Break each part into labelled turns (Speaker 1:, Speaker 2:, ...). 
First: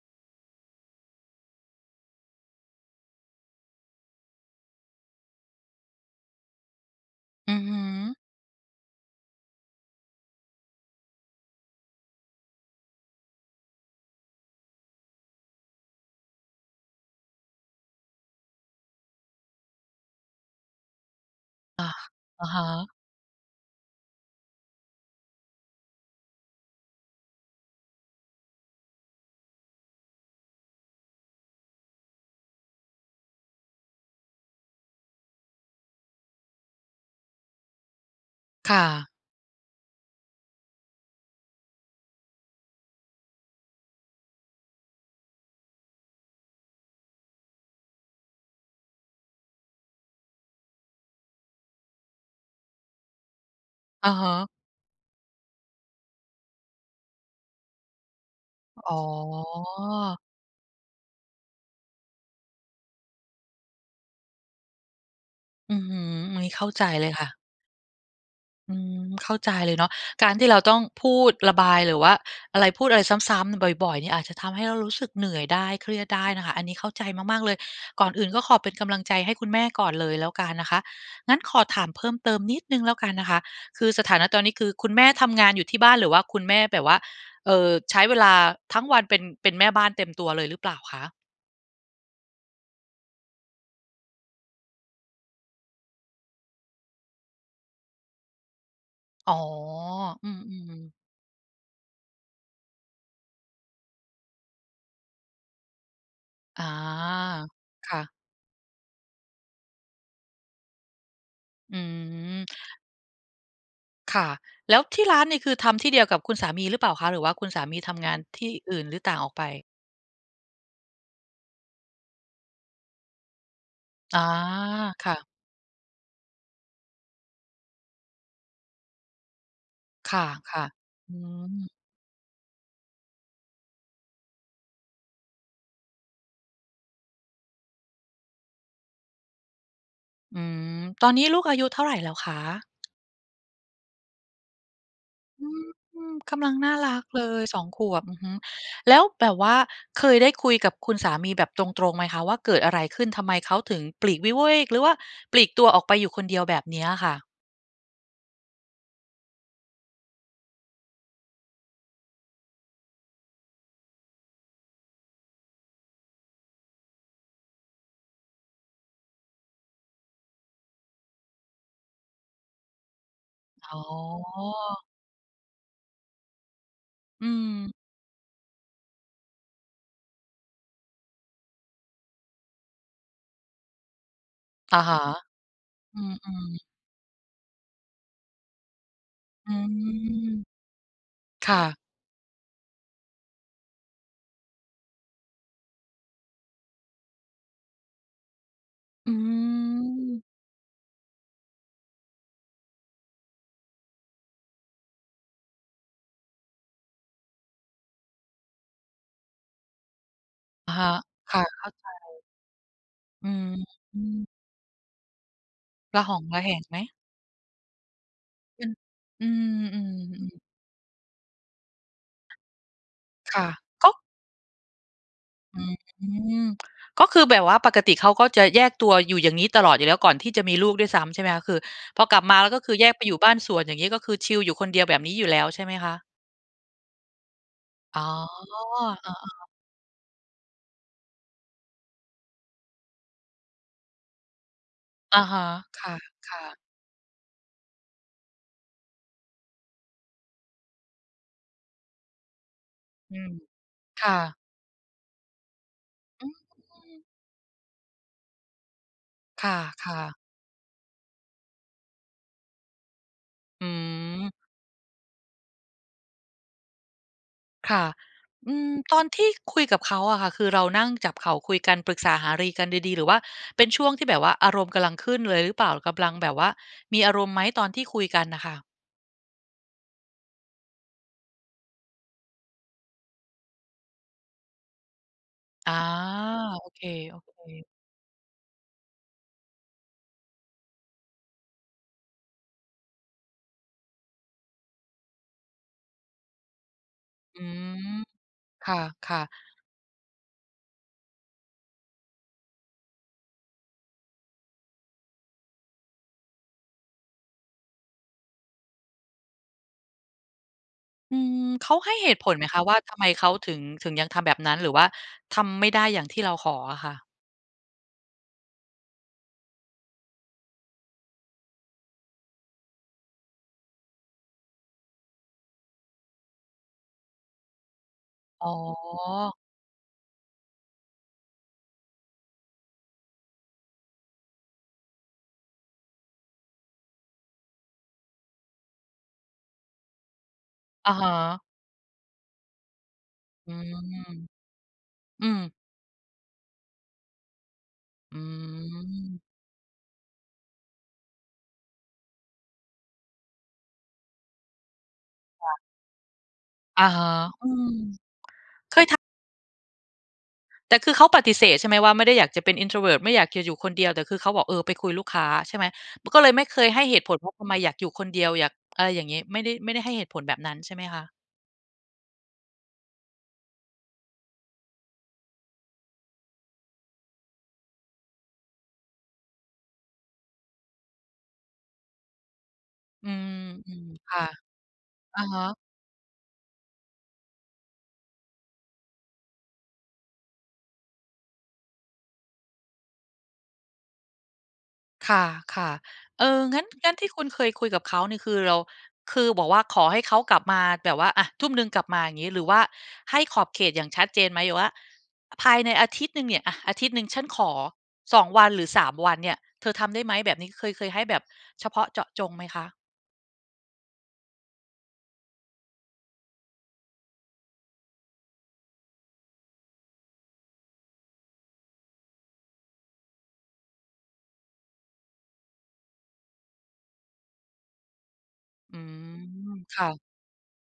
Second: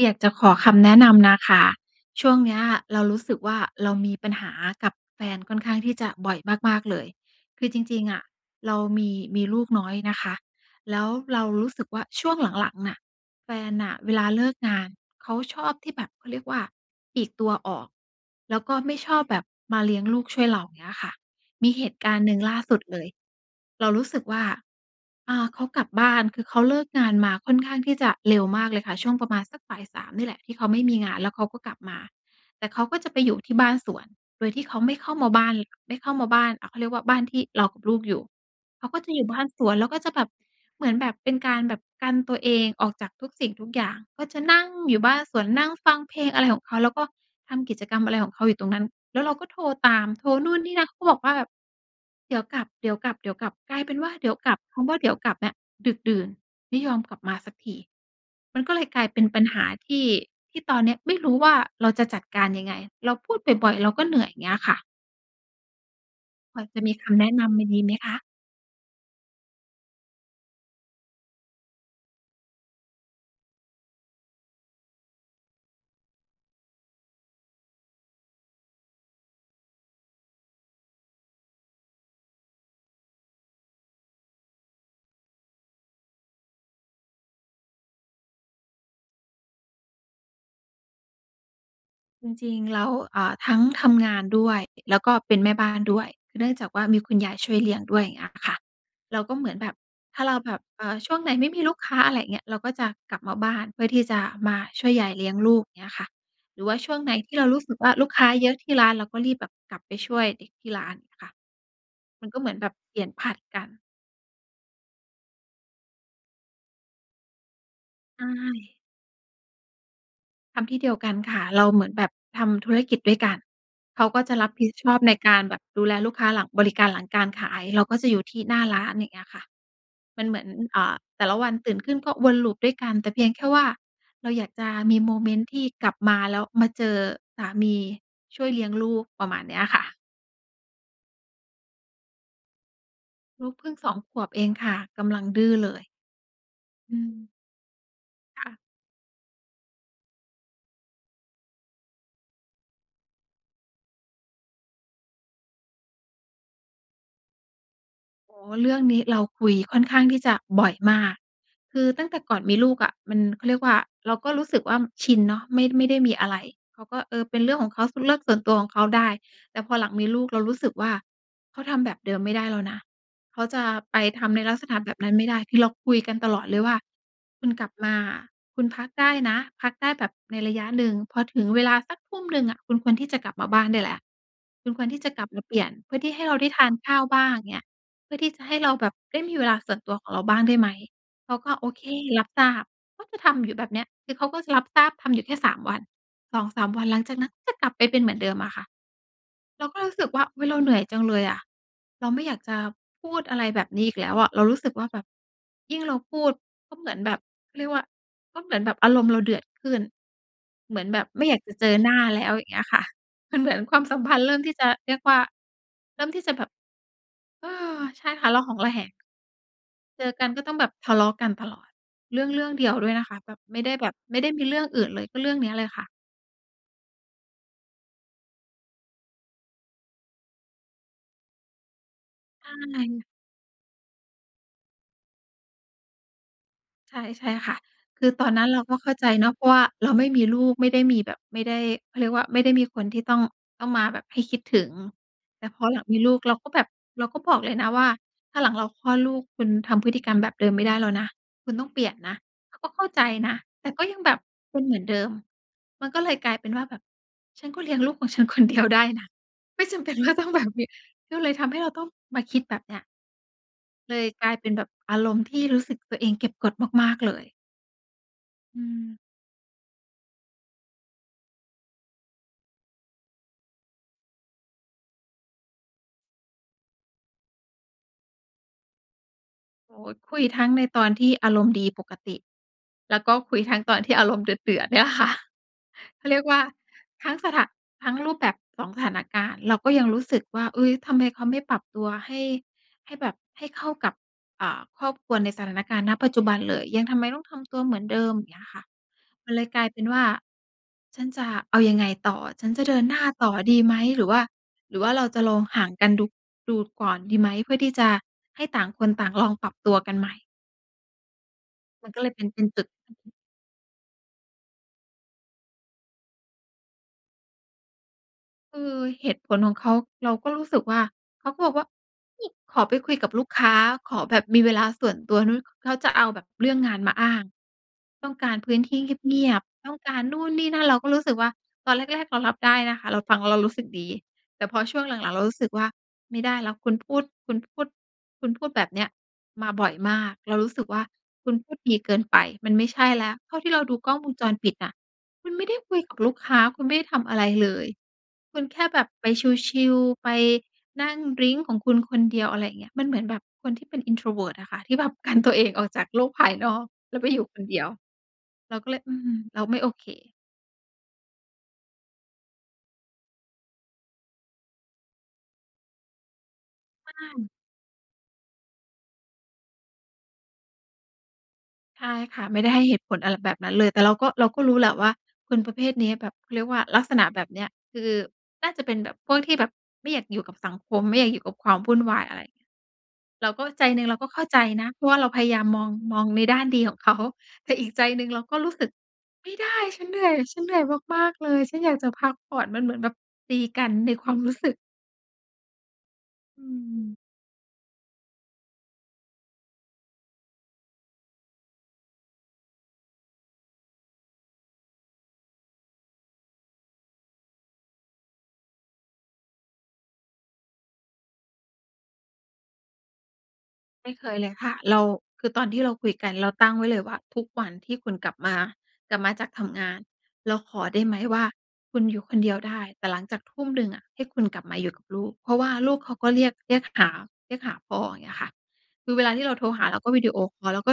Speaker 1: อยากจะขอคำแนะนำนะคะ ช่วงเนี้ยเรารู้สึกว่า เรามีปัญหากับแฟนค่อนข้างที่จะบ่อยมาก ๆ เลย
Speaker 2: อือ
Speaker 1: คือ
Speaker 2: ฮ
Speaker 1: จริง ๆ
Speaker 2: ึ
Speaker 1: อะ เรามี มีลูกน้อยนะคะ แล้วเรารู้สึกว่าช่วงหลัง ๆ น่ะ แฟนน่ะเวลาเลิกงานเขาชอบที่แบบ เขาเรียกว่า ปลีกตัวออก แล้วก็ไม่ชอบแบบมาเลี้ยงลูกช่วยเราเงี้ยค่ะ มี
Speaker 2: อ
Speaker 1: เห
Speaker 2: ะ
Speaker 1: ตุการณ์หนึ่ง
Speaker 2: อะ
Speaker 1: ล่
Speaker 2: ฮ
Speaker 1: าสุด
Speaker 2: ะ
Speaker 1: เลย เรารู้สึกว่า อ่า เขากลับบ้าน คือ เขาเลิกงานมาค่อนข้างที่จะเร็วมากเลยค่ะ ช่วงประมาณสักบ่าย 3 นี่แหละที่เขาไม่มีงาน แล้วเขาก็กลับมา แต่เขาก็จะไปอยู่ที่บ้านสวน โดยที่เขาไม่เข้ามาบ้านเลย ไม่เข้ามาบ้านอะ เขาเรียกว่าบ้านที่เรากับลูกอยู่
Speaker 2: ค่
Speaker 1: เขาก็
Speaker 2: ะ
Speaker 1: จะอยู่บ้านสวน แล้วก็จะแบบ เหมือนแบบ เป็นการแบบกันตัวเองออกจากทุกสิ่งทุกอย่าง ก็จะนั่งอยู่บ้านสวน นั่งฟังเพลงอะไรของเขา แล้วก็ ทำกิจกรรมอะไรของเขาอยู่ตรงนั้น แล้วเราก็โทรตาม โทรนู่นนี่นั่น เขาบอกว่า "เดี๋ยวกลับ ๆ ๆ" กลายเป็นว
Speaker 2: อ
Speaker 1: ่า
Speaker 2: ะ
Speaker 1: เ
Speaker 2: ฮ
Speaker 1: ดี๋ยว
Speaker 2: ะ
Speaker 1: กลับ คำว่า "เดี๋ยวกลับ" เนี้ยดึกดื่น ไม่ยอมกลับมาสักที มันก็เลย
Speaker 2: อ๋
Speaker 1: กลายเป็นปัญหาที่
Speaker 2: อ
Speaker 1: ที่ตอนนี้ไม่รู้ว่าเราจะจัดการยังไง เราพูดบ่อย ๆ เราก็เหนื่อย เงี้ยค่ะ
Speaker 2: อื้อฮือ อันนี้
Speaker 1: พ
Speaker 2: เข
Speaker 1: อ
Speaker 2: ้า
Speaker 1: จ
Speaker 2: ใ
Speaker 1: ะ
Speaker 2: จ
Speaker 1: มี
Speaker 2: เล
Speaker 1: ค
Speaker 2: ย
Speaker 1: ำ
Speaker 2: ค
Speaker 1: แ
Speaker 2: ่
Speaker 1: นะ
Speaker 2: ะ
Speaker 1: นำดี ๆ ไหมคะ?
Speaker 2: อืม เข้าใจเลยเนาะ การที่เราต้องพูดระบายหรือว่าอะไร พูดอะไรซ้ำ ๆ บ่อย ๆ เนี่ย อาจจะทำให้เรารู้สึกเหนื่อยได้ เครียดได้นะคะ อันนี้เข้าใจมาก ๆ เลย ก่อนอื่นก็ขอเป็นกำลังใจให้คุณแม่ก่อนเลยแล้วกันนะคะ งั้นขอถามเพิ่มเติมนิดหนึ่งแล้วกันนะคะ คือสถานะตอนนี้ คือคุณแม่ทำงานอยู่ที่บ้าน หรือว่าคุณแม่แบบว่า เอ่อ ใช้เวลาทั้งวันเป็น เป็นแม่บ้านเต็มตัวเลยหรือเปล่าคะ?
Speaker 1: จริง ๆ แล้ว เอ่อ ทั้งทำงานด้วย แล้วก็เป็นแม่บ้านด้วย เนื่องจากว่ามีคุณยายช่วยเลี้ยงด้วย เงี้ยค่ะ เรา
Speaker 2: อ๋
Speaker 1: ก
Speaker 2: อ
Speaker 1: ็เหมือนแบบ ถ้
Speaker 2: อ
Speaker 1: า
Speaker 2: ื
Speaker 1: เราแบบ
Speaker 2: ม
Speaker 1: เอ่
Speaker 2: ๆ
Speaker 1: อ ช่วงไหนไม่มีลูกค้า อะไรเงี้ย เราก็จะกลับมาบ้านเพื่อที่จะมาช่วยยายเลี้ยงลูก เงี้ยค่ะ หร
Speaker 2: อ
Speaker 1: ื
Speaker 2: า
Speaker 1: อว่าช่วงไหนที่เรารู้สึกว่
Speaker 2: ค
Speaker 1: า
Speaker 2: ่ะ
Speaker 1: ลูกค้าเยอะที่ร้าน เราก็รีบแบบกลับไปช่วยเด็กที่ร้านค่ะ
Speaker 2: อื
Speaker 1: มันก็
Speaker 2: ม
Speaker 1: เหมือนแบบเปลี่ยนผลัดกัน
Speaker 2: ค่ะ แล้วที่ร้านนี่คือทำที่เดียวกับคุณสามีหรือเปล่าคะ? หรือว่าคุณสามีทำงาน
Speaker 1: ใช
Speaker 2: ที่อ
Speaker 1: ่
Speaker 2: ื่น หรือต่างออกไป?
Speaker 1: ทำที่เดียวกันค่ะ เราเหมือนแบบทำธุรกิจด้วยกัน เขา
Speaker 2: อ
Speaker 1: ก
Speaker 2: า
Speaker 1: ็จะรับผิดชอบ
Speaker 2: ค
Speaker 1: ใ
Speaker 2: ่
Speaker 1: น
Speaker 2: ะ
Speaker 1: การแบบดูแลลูกค้าหลัง บริการหลังการขาย เราก็จะอยู่ที่หน้าร้าน อย่างเงี้ยค่ะ
Speaker 2: ค
Speaker 1: มันเหมือน
Speaker 2: ่ะ
Speaker 1: อ่า
Speaker 2: ๆ อื
Speaker 1: แต่ละวัน
Speaker 2: ม
Speaker 1: ตื่นขึ้นก็วน loop ด้วยกัน แต่เพียงแค่ว่าเราอยากจะมีโมเมนต์ที่กลับมาแล้วมาเจอสามีช่วยเลี้ยงลูก ประมาณเนี้ยค่ะ
Speaker 2: อืม ตอนนี้ลูกอายุเท่าไรแล้วคะ?
Speaker 1: ลูกพึ่ง 2 ขวบเองค่ะ กำลังด
Speaker 2: อื
Speaker 1: ื้อเลย
Speaker 2: ม กำลังน่าร
Speaker 1: อื
Speaker 2: ักเล
Speaker 1: ม
Speaker 2: ย 2 ขวบ อือฮึ
Speaker 1: ค่ะ
Speaker 2: แล้วแบบว่าเคยได้คุยกับคุณสามีแบบตรง ๆ ไหมคะว่า เกิดอะไรขึ้น ทำไมเขาถึงปลีกวิเวก หรือว่าปลีกตัวออกไปอยู่คนเดียวแบบเนี้ยค่ะ?
Speaker 1: อ๋อ เรื่องนี้เราคุยค่อนข้างที่จะบ่อยมาก คือตั้งแต่ก่อนมีลูกอะ มัน เขาเรียกว่า เราก็รู้สึกว่า ม ชินเนาะ ไม่ ไม่ได้มีอะไร เขาก็ เออ เป็นเรื่องของเขา ส เป็นเรื่องส่วนตัวของเขาได้ แต่พอหลังมีลูก เรารู้สึกว่าเขาทำแบบเดิมไม่ได้แล้วนะ เขาจะ
Speaker 2: อ๋
Speaker 1: ไปทำในลักษณะ
Speaker 2: อ
Speaker 1: แบบนั้นไม่ได้ คือเราคุยกันตลอดเลยว่า
Speaker 2: อื
Speaker 1: "คุณกลับ
Speaker 2: ม
Speaker 1: มาอะ คุณพักได้นะ พักได้แบบในระยะหนึ่ง พอถึงเวลาสักทุ่มหนึ่งอะ คุณควรที่จะกลับมาบ้านได้แล้ว คุณ
Speaker 2: อะ
Speaker 1: ควร
Speaker 2: ฮ
Speaker 1: ท
Speaker 2: ะ
Speaker 1: ี่จะกลับมาเปลี่ยน เพื
Speaker 2: อ
Speaker 1: ่
Speaker 2: ื
Speaker 1: อที่ให้เราได
Speaker 2: ม
Speaker 1: ้ท
Speaker 2: ๆ
Speaker 1: านข้าวบ้าง อย่างเงี้ย เพื่อที่จะให้เราแบบได้มีเว
Speaker 2: อื
Speaker 1: ลาส่วนตัวของเรา
Speaker 2: ม
Speaker 1: บ้างได้ไหม?" เขา
Speaker 2: ค
Speaker 1: ก็
Speaker 2: ่
Speaker 1: "โอ
Speaker 2: ะ
Speaker 1: เค รับทราบ" เขาจะทำอยู่แบบเนี้ย คือเขาก็จะรับทราบ ทำอยู่แค่ 3 วัน 2-3 วัน หลังจากนั้นก็จะกลับไปเป็นเหมือนเดิมอะค่ะ
Speaker 2: อื
Speaker 1: เราก็รู้สึกว่
Speaker 2: ม
Speaker 1: า อุ๊ย เราเหนื่อยจังเลยอะ เราไม่อยากจะพูดอะไรแบบนี้อีกแล้วอะ เรารู้สึกว่าแบบ ยิ่งเราพูด ก็เหมือนแบบ เขาเรียกว่า ก็เหมือนแบบอารมณ์เราเดือดขึ้น
Speaker 2: อะ
Speaker 1: เหมื
Speaker 2: ฮ
Speaker 1: อน
Speaker 2: ะ
Speaker 1: แบบไม่
Speaker 2: ค
Speaker 1: อย
Speaker 2: ่
Speaker 1: า
Speaker 2: ะ
Speaker 1: กจะ
Speaker 2: เ
Speaker 1: เ
Speaker 2: ข
Speaker 1: จ
Speaker 2: ้า
Speaker 1: อ
Speaker 2: ใจ
Speaker 1: หน้าแล้ว อย่างเงี้ยค่ะ
Speaker 2: อื
Speaker 1: มันเหมือนความสัมพันธ
Speaker 2: ม
Speaker 1: ์เริ่มที่จะ เรียกว่า เ
Speaker 2: ร
Speaker 1: ร
Speaker 2: ะ
Speaker 1: ิ่ม
Speaker 2: หอ
Speaker 1: ที
Speaker 2: ง
Speaker 1: ่จะ
Speaker 2: ร
Speaker 1: แ
Speaker 2: ะ
Speaker 1: บ
Speaker 2: แ
Speaker 1: บ
Speaker 2: หงไหม?
Speaker 1: ใช่ค่ะ ระหอง
Speaker 2: อื
Speaker 1: ระ
Speaker 2: ม
Speaker 1: แหง
Speaker 2: อื
Speaker 1: เจอกั
Speaker 2: ม
Speaker 1: น
Speaker 2: ๆ ๆ
Speaker 1: ก็ต้องแบบทะเลาะกันตลอด เรื่องเรื่องเดียวด้วยนะคะ แบ
Speaker 2: ค
Speaker 1: บ
Speaker 2: ่ะ
Speaker 1: ไม่ได้
Speaker 2: ก
Speaker 1: แบ
Speaker 2: ็
Speaker 1: บ ไม่ได้มีเรื่องอื่นเลย ก็เรื่องเนี้ย
Speaker 2: อื
Speaker 1: เลยค่ะ
Speaker 2: ม ก็คือแบบว่าปกติเขาก็จะแยกตัวอยู่อย่างนี้ตลอดอยู่แล้ว ก่อนที่จะมีลูกด้วยซ้ำใช่ไหมคะ? คือพอกลับมาแ
Speaker 1: ใ
Speaker 2: ล
Speaker 1: ช
Speaker 2: ้ว ก็คือแยกไป
Speaker 1: ่
Speaker 2: อยู่บ้านสวนอย่างนี้ ก็คือชิลอยู่คนเดียวแบบนี้อยู่แล้วใช่ไหมคะ?
Speaker 1: ใช่ ๆ ค่ะ
Speaker 2: อ๋
Speaker 1: ค
Speaker 2: อ
Speaker 1: ือตอนนั้นเราก็เข้าใจ
Speaker 2: อา
Speaker 1: เนาะ เพ
Speaker 2: ๆ
Speaker 1: ราะว่าเราไม่มีลูก ไม่มีแบบ ไม่ได้ เขาเรียกว่า ไม่ได้มีคนที่ต้อง ต้องมาแบบให้คิดถึง
Speaker 2: อะฮ
Speaker 1: แต
Speaker 2: ะ
Speaker 1: ่พอหลั
Speaker 2: ค
Speaker 1: งมีลูก เรา
Speaker 2: ่ะ
Speaker 1: ก็
Speaker 2: ๆ
Speaker 1: แบบ เราก็บอกเลยนะว่า "ถ้าหลังเราคลอดลูก คุณทำพฤติกรรมแบบเดิมไม่ได้แล้วนะ คุณต้องเปลี่ยนนะ" เขาก็เข้าใจ
Speaker 2: อืม
Speaker 1: นะ แต่ก็ยั
Speaker 2: ค
Speaker 1: งแ
Speaker 2: ่
Speaker 1: บบ
Speaker 2: ะ
Speaker 1: เป็นเหมือนเดิม มันก็เลย
Speaker 2: อื
Speaker 1: กลายเป็นว่า แบบ
Speaker 2: ม
Speaker 1: "ฉันก็เลี้ยงลูกของฉัน คนเดียวได้นะ
Speaker 2: ค
Speaker 1: ไม่จำเป็
Speaker 2: ่
Speaker 1: น
Speaker 2: ะ
Speaker 1: ว่
Speaker 2: ๆ
Speaker 1: าต้องแบบมี" ก็เลยทำให้เราต้องมาคิดแบบเนี้ย
Speaker 2: อื
Speaker 1: เลยกล
Speaker 2: ม
Speaker 1: ายเป็นแบบอารมณ์ ที่รู้สึกตัวเองเก็บกดมาก ๆ เลย
Speaker 2: ค่ะ อื
Speaker 1: อื
Speaker 2: ม
Speaker 1: ม
Speaker 2: ตอนที่คุยกับเขาอะค่ะ คือเรานั่งจับเข่าคุยกันปรึกษาหารือ กันดี ๆ หรือว่าเป็นช่วงที่แบบว่าอารมณ์กำลังขึ้นเลยหรือเปล่า? กำลังแบบว่ามีอารมณ์ไหมตอนที่คุยกันน่ะค่ะ?
Speaker 1: โอ คุยทั้งในตอนที่อารมณ์ดีปกติ แล้วก็คุยทั้งตอนที่อารมณ์เดือด ๆ เนี่ยค่ะ
Speaker 2: อ๋อ
Speaker 1: เขาเรียกว่า
Speaker 2: โอเค
Speaker 1: ทั้งสถะ
Speaker 2: ๆ
Speaker 1: ทั้งรูปแบบ 2 สถานการณ์ เราก็ยังรู้สึกว่า เฮ้ย! ทำไมเขาไม่ปรับตัวให้ ให้แบบให้เข้ากับ อ่า ครอบครัวในสถานการณ์ ณ ปัจจุบันเลย ยัง ทำไมต้องท
Speaker 2: อื
Speaker 1: ำตัวเหมือน
Speaker 2: ม
Speaker 1: เดิม อย่างเงี้ยค่ะ
Speaker 2: ค่ะ
Speaker 1: ม
Speaker 2: ๆ
Speaker 1: ันเลยกลายเป็นว่า "ฉันจะเอายังไงต่อ? ฉันจะเดินหน้าต่อดีไหม? หรือว่า หรือว่าเราจะลองห่างกันดู ดูก่อนดีไหม?" เพื่อที่จะให้ต่างคนต่างลองปรับตัวกันใหม่
Speaker 2: อืม เขา
Speaker 1: ม
Speaker 2: ให
Speaker 1: ั
Speaker 2: ้
Speaker 1: นก็เ
Speaker 2: เ
Speaker 1: ล
Speaker 2: ห
Speaker 1: ย
Speaker 2: ตุ
Speaker 1: เป็
Speaker 2: ผ
Speaker 1: น
Speaker 2: ล
Speaker 1: เป
Speaker 2: ไห
Speaker 1: ็
Speaker 2: ม
Speaker 1: น
Speaker 2: ค
Speaker 1: ต
Speaker 2: ะ
Speaker 1: ึก
Speaker 2: ว่า ทำไมเขาถึง ถึงยังทำแบบนั้น หรือว่าทำไม่ได้อย่างที่เราขออะค่ะ?
Speaker 1: คือเหตุผลของเขา เราก็รู้สึกว่า เขาก็บอกว่า นี่ "ขอไปคุยกับลูกค้า ขอแบบมีเวลาส่วนตัว" นู้น เขาจะ เอาแบบเรื่องงานมาอ้าง "ต้องการ
Speaker 2: อ๋
Speaker 1: พื้นที่เงี
Speaker 2: อ
Speaker 1: ยบ ๆ ต้องการนู่นนี่นั่น" เราก็รู้สึกว่า ตอนแรก ๆ เรารับได้นะคะ เราฟังแล้วเรารู้สึกดี แต่พอช่วงหลัง ๆ เรารู้สึกว่าไม่ได้แล้ว คุณพูด คุณพูด คุณพูดแบบเนี้ยมาบ่อยมาก เรารู้สึกว่า
Speaker 2: อะฮ
Speaker 1: คุณ
Speaker 2: ะ
Speaker 1: พูดดีเกินไป มันไม่ใช่แล้ว เท่าท
Speaker 2: อ
Speaker 1: ี
Speaker 2: ื
Speaker 1: ่เรา
Speaker 2: ม
Speaker 1: ดูกล้องวงจรปิดน่ะ
Speaker 2: อ
Speaker 1: ค
Speaker 2: ื
Speaker 1: ุณ
Speaker 2: ม
Speaker 1: ไม่ได้คุยกับลูกค้า คุณไม่ได้ทำอะไรเลย
Speaker 2: อื
Speaker 1: คุณแค่แบบไป
Speaker 2: ม
Speaker 1: ชิล ๆ ไปนั่งดริงก์ของคุณคนเดียว อะไรเงี้ย มันเหมือนแบบคนที่เป็น introvert อะค่ะ ที่แบบ กันตัวเอ
Speaker 2: ค่
Speaker 1: ง
Speaker 2: ะ
Speaker 1: ออกจากโลก ภายนอก
Speaker 2: อะ
Speaker 1: แล้
Speaker 2: ฮ
Speaker 1: วไ
Speaker 2: ะ
Speaker 1: ปอยู่ค
Speaker 2: อ
Speaker 1: น
Speaker 2: ื
Speaker 1: เดี
Speaker 2: ม
Speaker 1: ยว
Speaker 2: เค
Speaker 1: เราก็เลย
Speaker 2: ย
Speaker 1: อ
Speaker 2: ท
Speaker 1: ื
Speaker 2: ะ
Speaker 1: ม เราไม่โอเค
Speaker 2: แต่คือเขาปฏิเสธใช่ไหมว่า ไม่ได้อยากจะเป็น introvert ไม่อยากจะอยู่คนเดียว แต่คือเขาบอก เออ ไปคุยลูกค้าใช่ไหม? ป ก็เลยไม่เคยให้
Speaker 1: อ
Speaker 2: เ
Speaker 1: า
Speaker 2: หตุผล
Speaker 1: อื
Speaker 2: เ
Speaker 1: ม
Speaker 2: พราะ ทำไมอยากอยู่คนเดียว อยาก อะไรอย่างงี้ ไม่ได้ ไม่ได้ให้เหตุผลแบบนั้นใช่ไหมคะ?
Speaker 1: ใช่ค่ะ ไม่ได้ให้เหตุผลอะไรแบบนั้นเลย แต่เราก็ เราก็รู้แหละว่า คนประเภทนี้แบบเขาเรียกว่า ลักษณะแบบเนี้ย คือ น่าจะเป็นแบบ พวกที่แบบ ไม่อยากอยู่กับสังคม ไม่อยากอยู่กับความวุ่นวายอะไร
Speaker 2: อื
Speaker 1: เร
Speaker 2: ม
Speaker 1: าก็ ใจหนึ่งเราก
Speaker 2: ๆ
Speaker 1: ็
Speaker 2: ค
Speaker 1: เข
Speaker 2: ่ะ
Speaker 1: ้าใจนะ เพราะว่าเรา
Speaker 2: อ
Speaker 1: พ
Speaker 2: ะ
Speaker 1: ยา
Speaker 2: ฮ
Speaker 1: ยาม
Speaker 2: ะ
Speaker 1: มอง มองในด้านดีของ เขา แต่อีกใจหนึ่งเราก็รู้สึก "ไม่ได้ ฉันเหนื่อย ฉันเหนื่อยมาก ๆ เลย ฉันอยากจะพักผ่อน" มันเหมือนแบบตีกันในความรู้สึก
Speaker 2: ค่ะ ๆ เออ
Speaker 1: อื
Speaker 2: งั้น งั้
Speaker 1: ม
Speaker 2: นที่คุณเคยคุยกับเขานี่ คือเรา คือบอกว่า ขอให้เขากลับมาแบบว่า อะ ทุ่มหนึ่งกลับมาอย่างงี้ หรือว่าให้ขอบเขตอย่างชัดเจนไหม? หรือว่า ภายในอาทิตย์หนึ่งเนี่ย อะ อาทิตย์หนึ่งฉันขอ 2 วัน หรือ 3 วันเนี่ย เธอทำได้ไหมแบบนี้ เคย เคยให้แบบเฉพาะเจาะจงไหมคะ?
Speaker 1: ไม่เคยเลยค่ะ เรา คือตอนที่เราคุยกัน เราตั้งไว้เลยว่า "ทุกวันที่คุณกลับมา กลับมาจากทำงาน เราขอได้ไหมว่า คุณอยู่คนเดียวได้ แต่หลังจากทุ่มหนึ่งอะ ให้คุณกลับมาอยู่กับลูก" เพราะว่าลูกเขาก็เรียก เรียกหา เรียกหาพ่อ อย่างเงี้ยค่ะ
Speaker 2: อื
Speaker 1: คือเวลาที่เราโทร
Speaker 2: ม
Speaker 1: หาเ
Speaker 2: ค
Speaker 1: รา
Speaker 2: ่ะ
Speaker 1: วิดีโอคอล แล้วก็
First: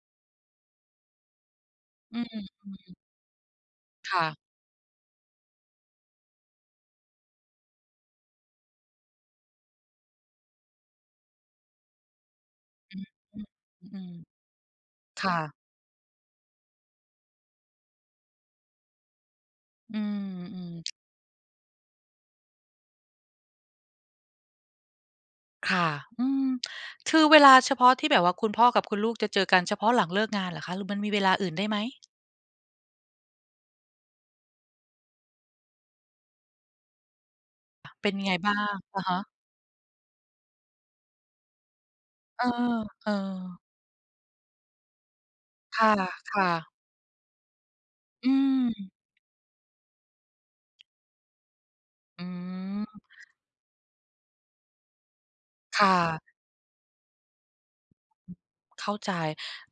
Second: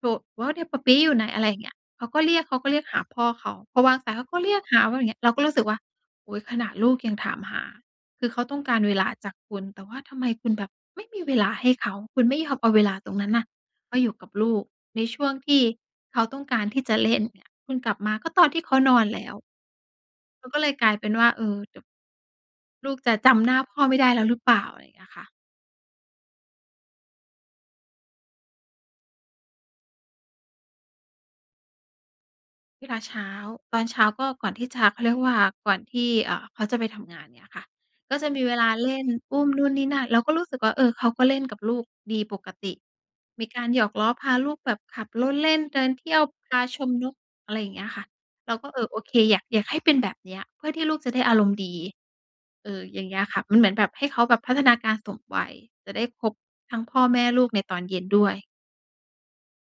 Speaker 1: โทร" [unintelligible] ปาปี๊อยู่ไหน" อะไรอย่างเงี้ย เขา
Speaker 2: อื
Speaker 1: ก็เรีย
Speaker 2: ม
Speaker 1: ก เขาก็เรียก
Speaker 2: ๆ
Speaker 1: หาพ่อเขา พอวางสา
Speaker 2: ค
Speaker 1: ยเ
Speaker 2: ่
Speaker 1: ขาก
Speaker 2: ะ
Speaker 1: ็เรียกหาเขาอย่างเงี้ย เราก็รู้สึกว่า โอ้ ขนาดลูกยังถามหา คือเขาต้องการเวลาจากคุณ แต่ว่าทำไมคุณแบบไม่มีเวลาให้เขา คุณไม่ยอมเอาเวลาตรงนั้น
Speaker 2: อ
Speaker 1: น่ะ ม
Speaker 2: ื
Speaker 1: าอยู
Speaker 2: อ
Speaker 1: ่กับ
Speaker 2: ๆ
Speaker 1: ลูกในช
Speaker 2: ๆ ค
Speaker 1: ่ว
Speaker 2: ่
Speaker 1: งท
Speaker 2: ะ
Speaker 1: ี่ เขาต้องการที่จะเล่นเนี่ย คุณกลับมาก็ตอนที่เขานอนแล้ว
Speaker 2: อื
Speaker 1: แล้วก็เล
Speaker 2: ม
Speaker 1: ยก
Speaker 2: ๆ
Speaker 1: ลายเป็นว่า เออ เดี๋ยว ลูกจะจำหน้าพ่อไม่ได้แล้วหรือเปล่า อะไรอย่างเงี้ยค่ะ
Speaker 2: ค่ะ อืม คือเวลาเฉพาะที่แบบว่าคุณพ่อกับคุณลูกจะเจอกัน เฉพาะหลังเลิกงานเหรอคะ หรือมันมีเวลาอื่นได้ไหม?
Speaker 1: เวลาเช้า ตอนเช้าก็ก่อนที่จะ เขาเรียกว่าก่อนที่ เอ่อ เขาจะไปทำงานเงี้ยค่ะ
Speaker 2: เป็น
Speaker 1: ก็
Speaker 2: ยั
Speaker 1: จ
Speaker 2: ง
Speaker 1: ะ
Speaker 2: ไง
Speaker 1: มี
Speaker 2: บ
Speaker 1: เ
Speaker 2: ้
Speaker 1: ว
Speaker 2: า
Speaker 1: ลา
Speaker 2: ง?
Speaker 1: เล
Speaker 2: อ
Speaker 1: ่
Speaker 2: ะ
Speaker 1: น
Speaker 2: ฮะ
Speaker 1: อุ้มนู่นนี่นั่น เราก็รู้สึกว่า เออ เขาก็เล่นกับลูกดีป
Speaker 2: เออ
Speaker 1: กติ
Speaker 2: เอ
Speaker 1: มี
Speaker 2: อ
Speaker 1: การหยอกล้อพาลูกแบบขับรถเล่น เ
Speaker 2: ค
Speaker 1: ดิ
Speaker 2: ่
Speaker 1: น
Speaker 2: ะ
Speaker 1: เที่ยว
Speaker 2: ค่
Speaker 1: พา
Speaker 2: ะ
Speaker 1: ชมนกอะไรอย่างเงี้ยค่ะ
Speaker 2: อ
Speaker 1: เราก็ เออ
Speaker 2: ืม
Speaker 1: โอเค อยาก อยากให้เป็นแบบเนี้ย เพื่อที่ลูกจะได้อารมณ์ดี
Speaker 2: อื
Speaker 1: เออ
Speaker 2: ม
Speaker 1: อย่างเงี้ยค่ะ มันเหมือนแบบให้เขาแบบพัฒนาการสมวัย
Speaker 2: ค่
Speaker 1: จะได้
Speaker 2: ะ
Speaker 1: ครบทั้งพ่อแม่ลูกในตอนเย็นด้วย
Speaker 2: เข้าใจ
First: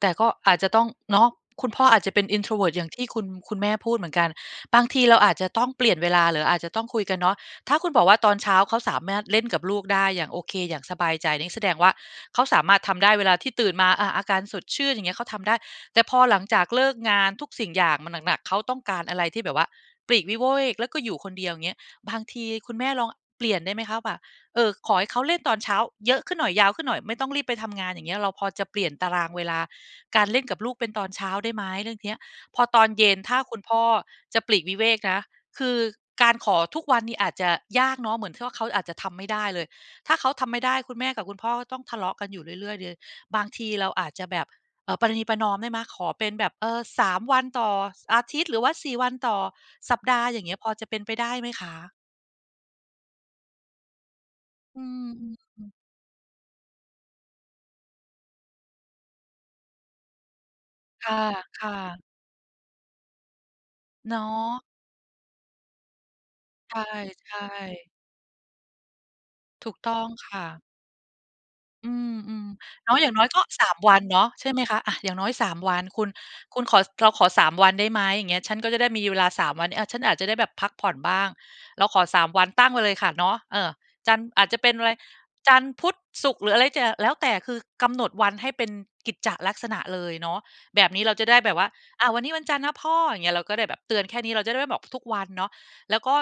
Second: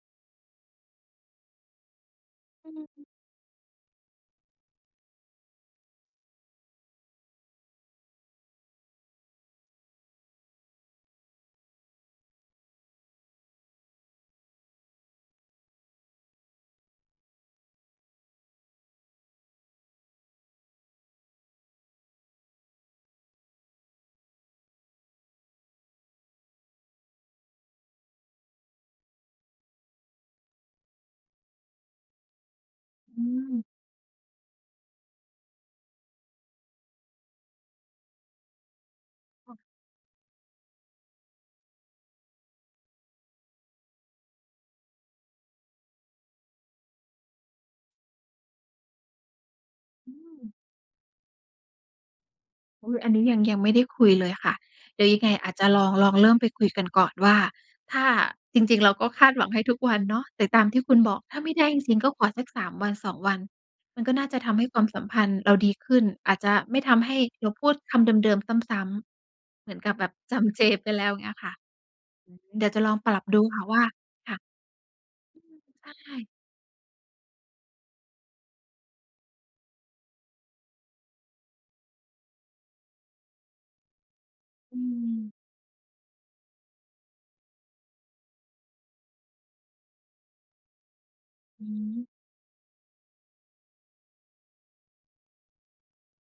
Speaker 2: แต่ก็อาจจะต้อง เนาะ คุณพ่ออาจจะเป็น
Speaker 1: อ
Speaker 2: introvert อย่างที
Speaker 1: ือ
Speaker 2: ่คุณ คุณแม่พูดเหมือนกัน บางทีเราอาจจะต้องเปลี่ยนเวลา หรืออาจจะต้องคุยกันเนาะ ถ้าคุณบอกว่าตอนเช้าเขาสามารถ เล่นกับลูกได้อย่างโอเค อย่างสบายใจ นี่แสดงว่าเขาสามารถทำได้เวลาที่ตื่นมา อะ อาการสดชื่นอย่างเงี้ยเขาทำได้ แต่พอหลังจากเลิกงาน ทุกสิ่งอย่างมันหนัก ๆ เขาต้องการอะไรที่แบบว่าปลีกวิเวก แล้วก็อยู่คนเดียวอย่างเงี้ย บางทีคุณแม่ลองเปลี่ยนได้ไหมคะว่า เออ ขอให้เขาเล่นตอนเช้าเยอะขึ้นหน่อย ยาวขึ้นหน่อย ไม่ต้องรีบไปทำงานอย่างเงี้ย เราพอจะเปลี่ยนตารางเวลาการเล่นกับลูกเป็นตอนเช้าได้ไหมเรื่องเนี้ย? พอตอนเย็
Speaker 1: อ
Speaker 2: น
Speaker 1: ื
Speaker 2: ถ้าคุณ
Speaker 1: ม
Speaker 2: พ่อจะปลีกวิเวกนะ คือการขอทุกวันนี่อาจจะยากเนาะ เหมือนที่ว่าเขาอาจจะทำไม่ได้
Speaker 1: ค่ะ
Speaker 2: เลย ถ้าเขาทำไม่ได้ คุณแม่กับคุณพ่อก็ต้องทะเลาะกันอยู่เรื่อย ๆ เดือย บางทีเราอาจจะแบบ เอ่อ ประนีประนอมได้ไหม? ขอเป็นแบบ เออ 3 วันต่อ ส อาทิตย์ หรือว่า 4 วันต่อสัป
Speaker 1: อ
Speaker 2: ด
Speaker 1: ื
Speaker 2: าห์อย่า
Speaker 1: ม
Speaker 2: งเงี้ย พอจะเป็นไปได้ไหมคะ?
Speaker 1: เออ อันนี้ยัง ยังไม่ได้คุยเลยค่ะ
Speaker 2: อื
Speaker 1: เดี๋ยว
Speaker 2: ม
Speaker 1: ยังไงอาจจ
Speaker 2: ๆ
Speaker 1: ะ
Speaker 2: ๆ
Speaker 1: ลอง ลองเริ่มไปคุยกันก่อนว่า ถ้า จริง ๆ เราก็คาดหวังให้ทุกวันเนาะ แต่ตามที่คุณ
Speaker 2: ค
Speaker 1: บอก ถ้าไม่ได้
Speaker 2: ่ะ
Speaker 1: จริ
Speaker 2: ๆ
Speaker 1: ง ๆ ก็ขอสัก 3 วัน 2 วัน มันก
Speaker 2: เ
Speaker 1: ็
Speaker 2: นา
Speaker 1: น่าจะท
Speaker 2: ะ
Speaker 1: ำให้ความสัมพันธ์เราดีขึ้น อาจจะ
Speaker 2: ใ
Speaker 1: ไ
Speaker 2: ช
Speaker 1: ม่ทำให้
Speaker 2: ่
Speaker 1: เราพูด
Speaker 2: ๆ
Speaker 1: คำเดิม ๆ ซ้ำ ๆ
Speaker 2: ถ
Speaker 1: เห
Speaker 2: ู
Speaker 1: มื
Speaker 2: ก
Speaker 1: อน
Speaker 2: ต
Speaker 1: ก
Speaker 2: ้
Speaker 1: ั
Speaker 2: อ
Speaker 1: บแบ
Speaker 2: ง
Speaker 1: บ
Speaker 2: ค
Speaker 1: จ
Speaker 2: ่ะ
Speaker 1: ำเจ ไปแล้วเงี้ยค่ะ
Speaker 2: อื
Speaker 1: อืม
Speaker 2: ม
Speaker 1: เดี๋ยวจะ
Speaker 2: ๆ เน
Speaker 1: ล
Speaker 2: า
Speaker 1: อง
Speaker 2: ะ อย่
Speaker 1: ป
Speaker 2: าง
Speaker 1: ร
Speaker 2: น
Speaker 1: ั
Speaker 2: ้อ
Speaker 1: บ
Speaker 2: ยก
Speaker 1: ด
Speaker 2: ็
Speaker 1: ูค่
Speaker 2: ส
Speaker 1: ะ
Speaker 2: า
Speaker 1: ว
Speaker 2: ม
Speaker 1: ่า
Speaker 2: วันเนาะ
Speaker 1: ค่ะ
Speaker 2: ใช่ไหมคะ อะ อย่างน้อย
Speaker 1: อื
Speaker 2: 3
Speaker 1: ม
Speaker 2: วัน
Speaker 1: ใช
Speaker 2: คุณ
Speaker 1: ่
Speaker 2: คุณขอ "เราขอ 3 วันได้ไหม?" อย่างเงี้ย "ฉันก็จะได้มีเวลา 3 วันนี้ อะ ฉันอาจจะได้แบบพักผ่อนบ้าง เราขอ 3 วัน" ตั้งไว้เลยค่ะเนาะ เออ จันทร์ อาจจะเป็น
Speaker 1: อื
Speaker 2: อะไร
Speaker 1: ม
Speaker 2: จันทร์ พุธ ศุกร์ หรืออะไรจะ แล้วแต่ คือกำหนดวันให้เป็นกิจจะลักษณะเลยเนาะ แบบนี้เราจะได้แบบว
Speaker 1: อ
Speaker 2: ่
Speaker 1: ือ
Speaker 2: า
Speaker 1: ฮ
Speaker 2: อ
Speaker 1: ึ
Speaker 2: ะ "วันนี้วันจันทร์นะพ่อ" อย่างเงี้ย เราก็ได้แบบเตือนแค่นี้ เราจะได้ไม่บอกทุกวันเนาะ แล้วก็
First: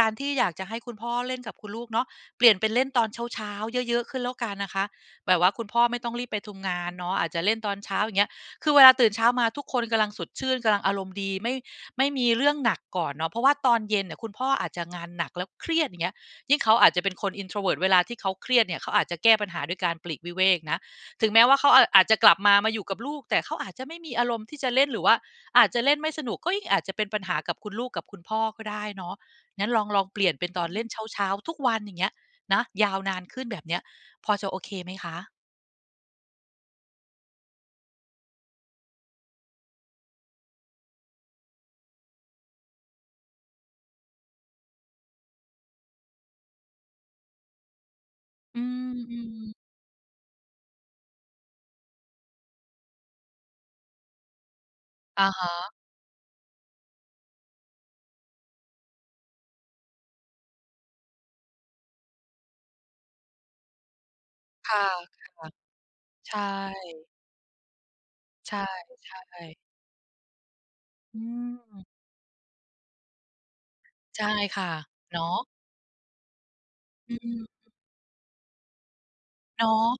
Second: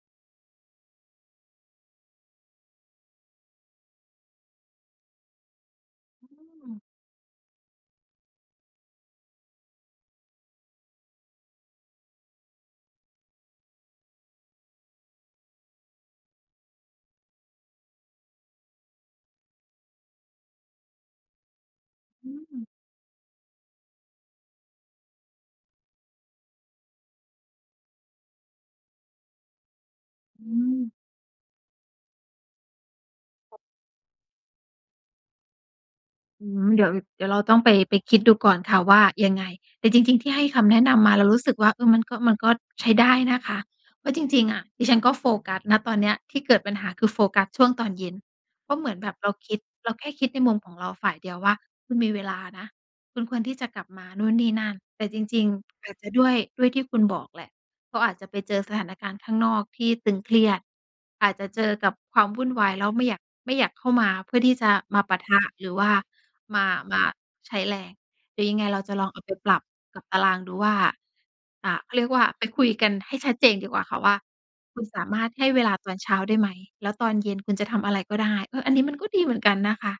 Speaker 2: การที่อยากจะให้คุณพ่อเล่นกับคุณลูกเนาะ เปลี่ยนเป็นเล่นตอนเช้า ๆ เยอะ ๆ ขึ้นแล้วกันนะคะ แบบว่าคุณพ่อไม่ต้องร
Speaker 1: อ
Speaker 2: ี
Speaker 1: ื
Speaker 2: บไปทำ ง
Speaker 1: ม
Speaker 2: านเนาะ อาจจะเล่นตอนเช้า อย่างเงี้ย คือเวลาตื่นเช้ามาทุกคนกำลังสดชื่น กำลังอารมณ์ดี ไม่ ไม่มีเรื่องหนักก่อนเนาะ เพราะว่าตอนเย็นเนี่ย คุณพ่ออาจจะงานหนักแล้วเครียด อย่างเงี้ย ยิ่งเขาอาจจะเป็นคน introvert เวลาที่เขาเครียดเนี่ย เขาอาจจะแก้ปัญหาด้วยการปลีกวิเวกนะ ถึงแม้ว่าเขา อ อาจจะก
Speaker 1: อ
Speaker 2: ล
Speaker 1: ื
Speaker 2: ับมา
Speaker 1: ม
Speaker 2: มาอยู่กับลูก แต่เขาอาจจะไม่มีอารมณ์ที่จะเล่น หรือว่าอาจจะเล่นไม่สนุก ก็ยิ่งอาจจะเป็นปัญหากับคุณลูกกับคุณพ่อก็ได้เนาะ งั้นลอง ลองเปลี่ยน
Speaker 1: อ
Speaker 2: เป็
Speaker 1: ื
Speaker 2: นตอนเล่
Speaker 1: ม
Speaker 2: นเช้า ๆ ทุกวัน อย่างเงี้ย นะ ยาวนานขึ้นแบบเนี้ย พอจะโอเคไหมคะ?
Speaker 1: อืม เดี๋ยว เดี๋ยวเราต้องไป ไปคิดดูก่อนค่ะว่ายังไง แต่จริง ๆ ที่ให้คำแนะนำมาเรารู้สึกว่า อืม มันก็ มันก็ใช้ได้นะคะว่า จริง ๆ อะ ดิฉันก็โฟกัส ณ ตอนเนี้ยที่เกิดปัญหา คือโฟกัสช่วงตอนเย็น
Speaker 2: อื
Speaker 1: เพราะเหมือนแบบเราค
Speaker 2: ม ๆ
Speaker 1: ิด เราแค่คิดในมุมของเราฝ่ายเดียวว่า คุณมีเวลานะ คุณควรที่จะกลับมานู่นนี่นั่น แต่จ
Speaker 2: อะ
Speaker 1: ร
Speaker 2: ฮ
Speaker 1: ิง
Speaker 2: ะ
Speaker 1: ๆ อาจจะด้วย ด้วยที่คุณบอกแหละ เขาอาจจะไปเจอสถานการณ์ข้างนอกที่ตึงเครียด อาจจะเจอกับความวุ่นวาย แล้วไม่อยาก ไม่อยากเข้ามา เพื่อที่จ
Speaker 2: ค
Speaker 1: ะ
Speaker 2: ่ะ
Speaker 1: มาปะทะ หรือว่า
Speaker 2: ๆ ใช่
Speaker 1: มา มาใช้แรง แต่ย
Speaker 2: ใช
Speaker 1: ั
Speaker 2: ่
Speaker 1: งไงเราจะลองเอาไปปร
Speaker 2: ๆ
Speaker 1: ับกับตารางดูว่า
Speaker 2: อ
Speaker 1: อ่า
Speaker 2: ืม
Speaker 1: เขาเรียกว่า ไปคุยกันให้ชัดเจนดีกว่าค่ะว่า
Speaker 2: ใช่ค่ะ
Speaker 1: "คุณสา
Speaker 2: เ
Speaker 1: ม
Speaker 2: นา
Speaker 1: ารถให
Speaker 2: ะ
Speaker 1: ้เวลาตอนเช้าได้ไหม? แล้วตอ
Speaker 2: อ
Speaker 1: นเย็น
Speaker 2: ืม
Speaker 1: คุณจะทำอะไรก็ได้" เออ อันนี้มันก็ดีเหมือนกัน
Speaker 2: เน
Speaker 1: น
Speaker 2: า
Speaker 1: ะ
Speaker 2: ะ
Speaker 1: คะ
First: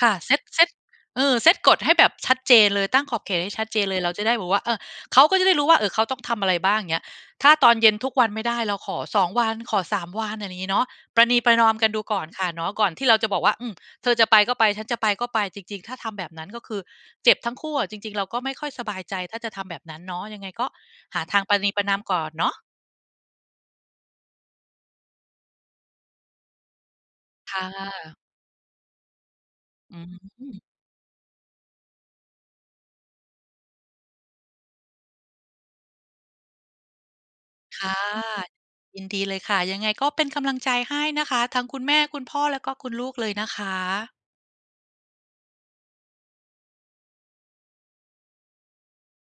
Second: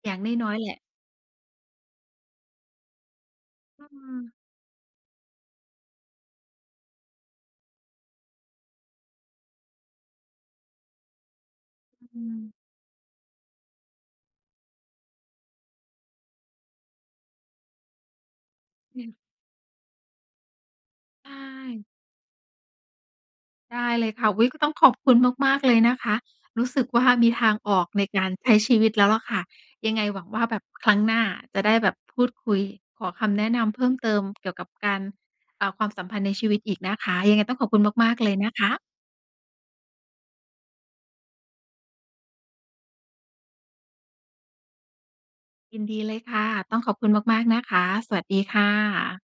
Speaker 2: ค
Speaker 1: อ
Speaker 2: ่
Speaker 1: ย
Speaker 2: ะ
Speaker 1: ่าง
Speaker 2: เซต
Speaker 1: น้อย
Speaker 2: เซ
Speaker 1: ๆ แห
Speaker 2: ต
Speaker 1: ละ
Speaker 2: เอ่อ เซตกฎให้แบบชัดเจนเลย ตั้งขอบเขตให้ชัดเจ
Speaker 1: อื
Speaker 2: นเลย เราจะได
Speaker 1: ม
Speaker 2: ้แบบว่า เออ เขาก็จะได้รู้ว่า เออ เขาต้องทำอะไรบ้าง เงี้ย ถ้าตอนเย็นทุกวันไม่ได้ เราขอ 2 วัน ขอ 3 วัน อะไรอย่างงี้เนาะ ประนีประนอมกันดูก
Speaker 1: อ
Speaker 2: ่
Speaker 1: ื
Speaker 2: อนค่ะ
Speaker 1: ม
Speaker 2: เนาะ ก่อนที่เราจะบอกว่า "อืม เธอจะไปก็ไป ฉันจะไปก็ไป" จริง ๆ ถ้าทำแบบนั้น ก็คือเจ็บทั้งคู่อะ จริง ๆ เราก็ไม่ค่อยสบ
Speaker 1: อ
Speaker 2: า
Speaker 1: ื
Speaker 2: ยใ
Speaker 1: ม
Speaker 2: จ ถ้าจะทำแบบนั้นเนาะ ยังไงก็หา
Speaker 1: ใช
Speaker 2: ทางประนีปร
Speaker 1: ่
Speaker 2: ะนาม ก่อนเนาะ
Speaker 1: ได้เลยค่ะ อุ๊ย! ก็ต้องขอบคุณมาก ๆ เลยนะคะ รู้สึกว่ามีท
Speaker 2: ค
Speaker 1: าง
Speaker 2: ่
Speaker 1: ออกใน
Speaker 2: ะ
Speaker 1: การใช้ชีวิตแล้วล่ะค่ะ ย
Speaker 2: อ
Speaker 1: ั
Speaker 2: ื
Speaker 1: งไงหวังว่า
Speaker 2: ม
Speaker 1: แบบครั้งหน้าจะได้แบบพูดคุย ขอคำแนะนำเพิ่มเติมเกี่ยวกับการ อ่า ความสัมพันธ์ในชีวิตอีกนะคะ ยังไงต้องขอบคุ
Speaker 2: ค
Speaker 1: ณ
Speaker 2: ่ะ
Speaker 1: มาก ๆ เลยนะคะ
Speaker 2: ยินดีเลยค่ะ ยังไงก็เป็นกำลังใจให้นะคะ ทั้งคุณแม่ คุณพ่อ และก็คุณลูกเลยนะคะ
Speaker 1: ยินดีเลยค่ะ ต้องขอบคุณมาก ๆ นะคะ สวัสดีค่ะ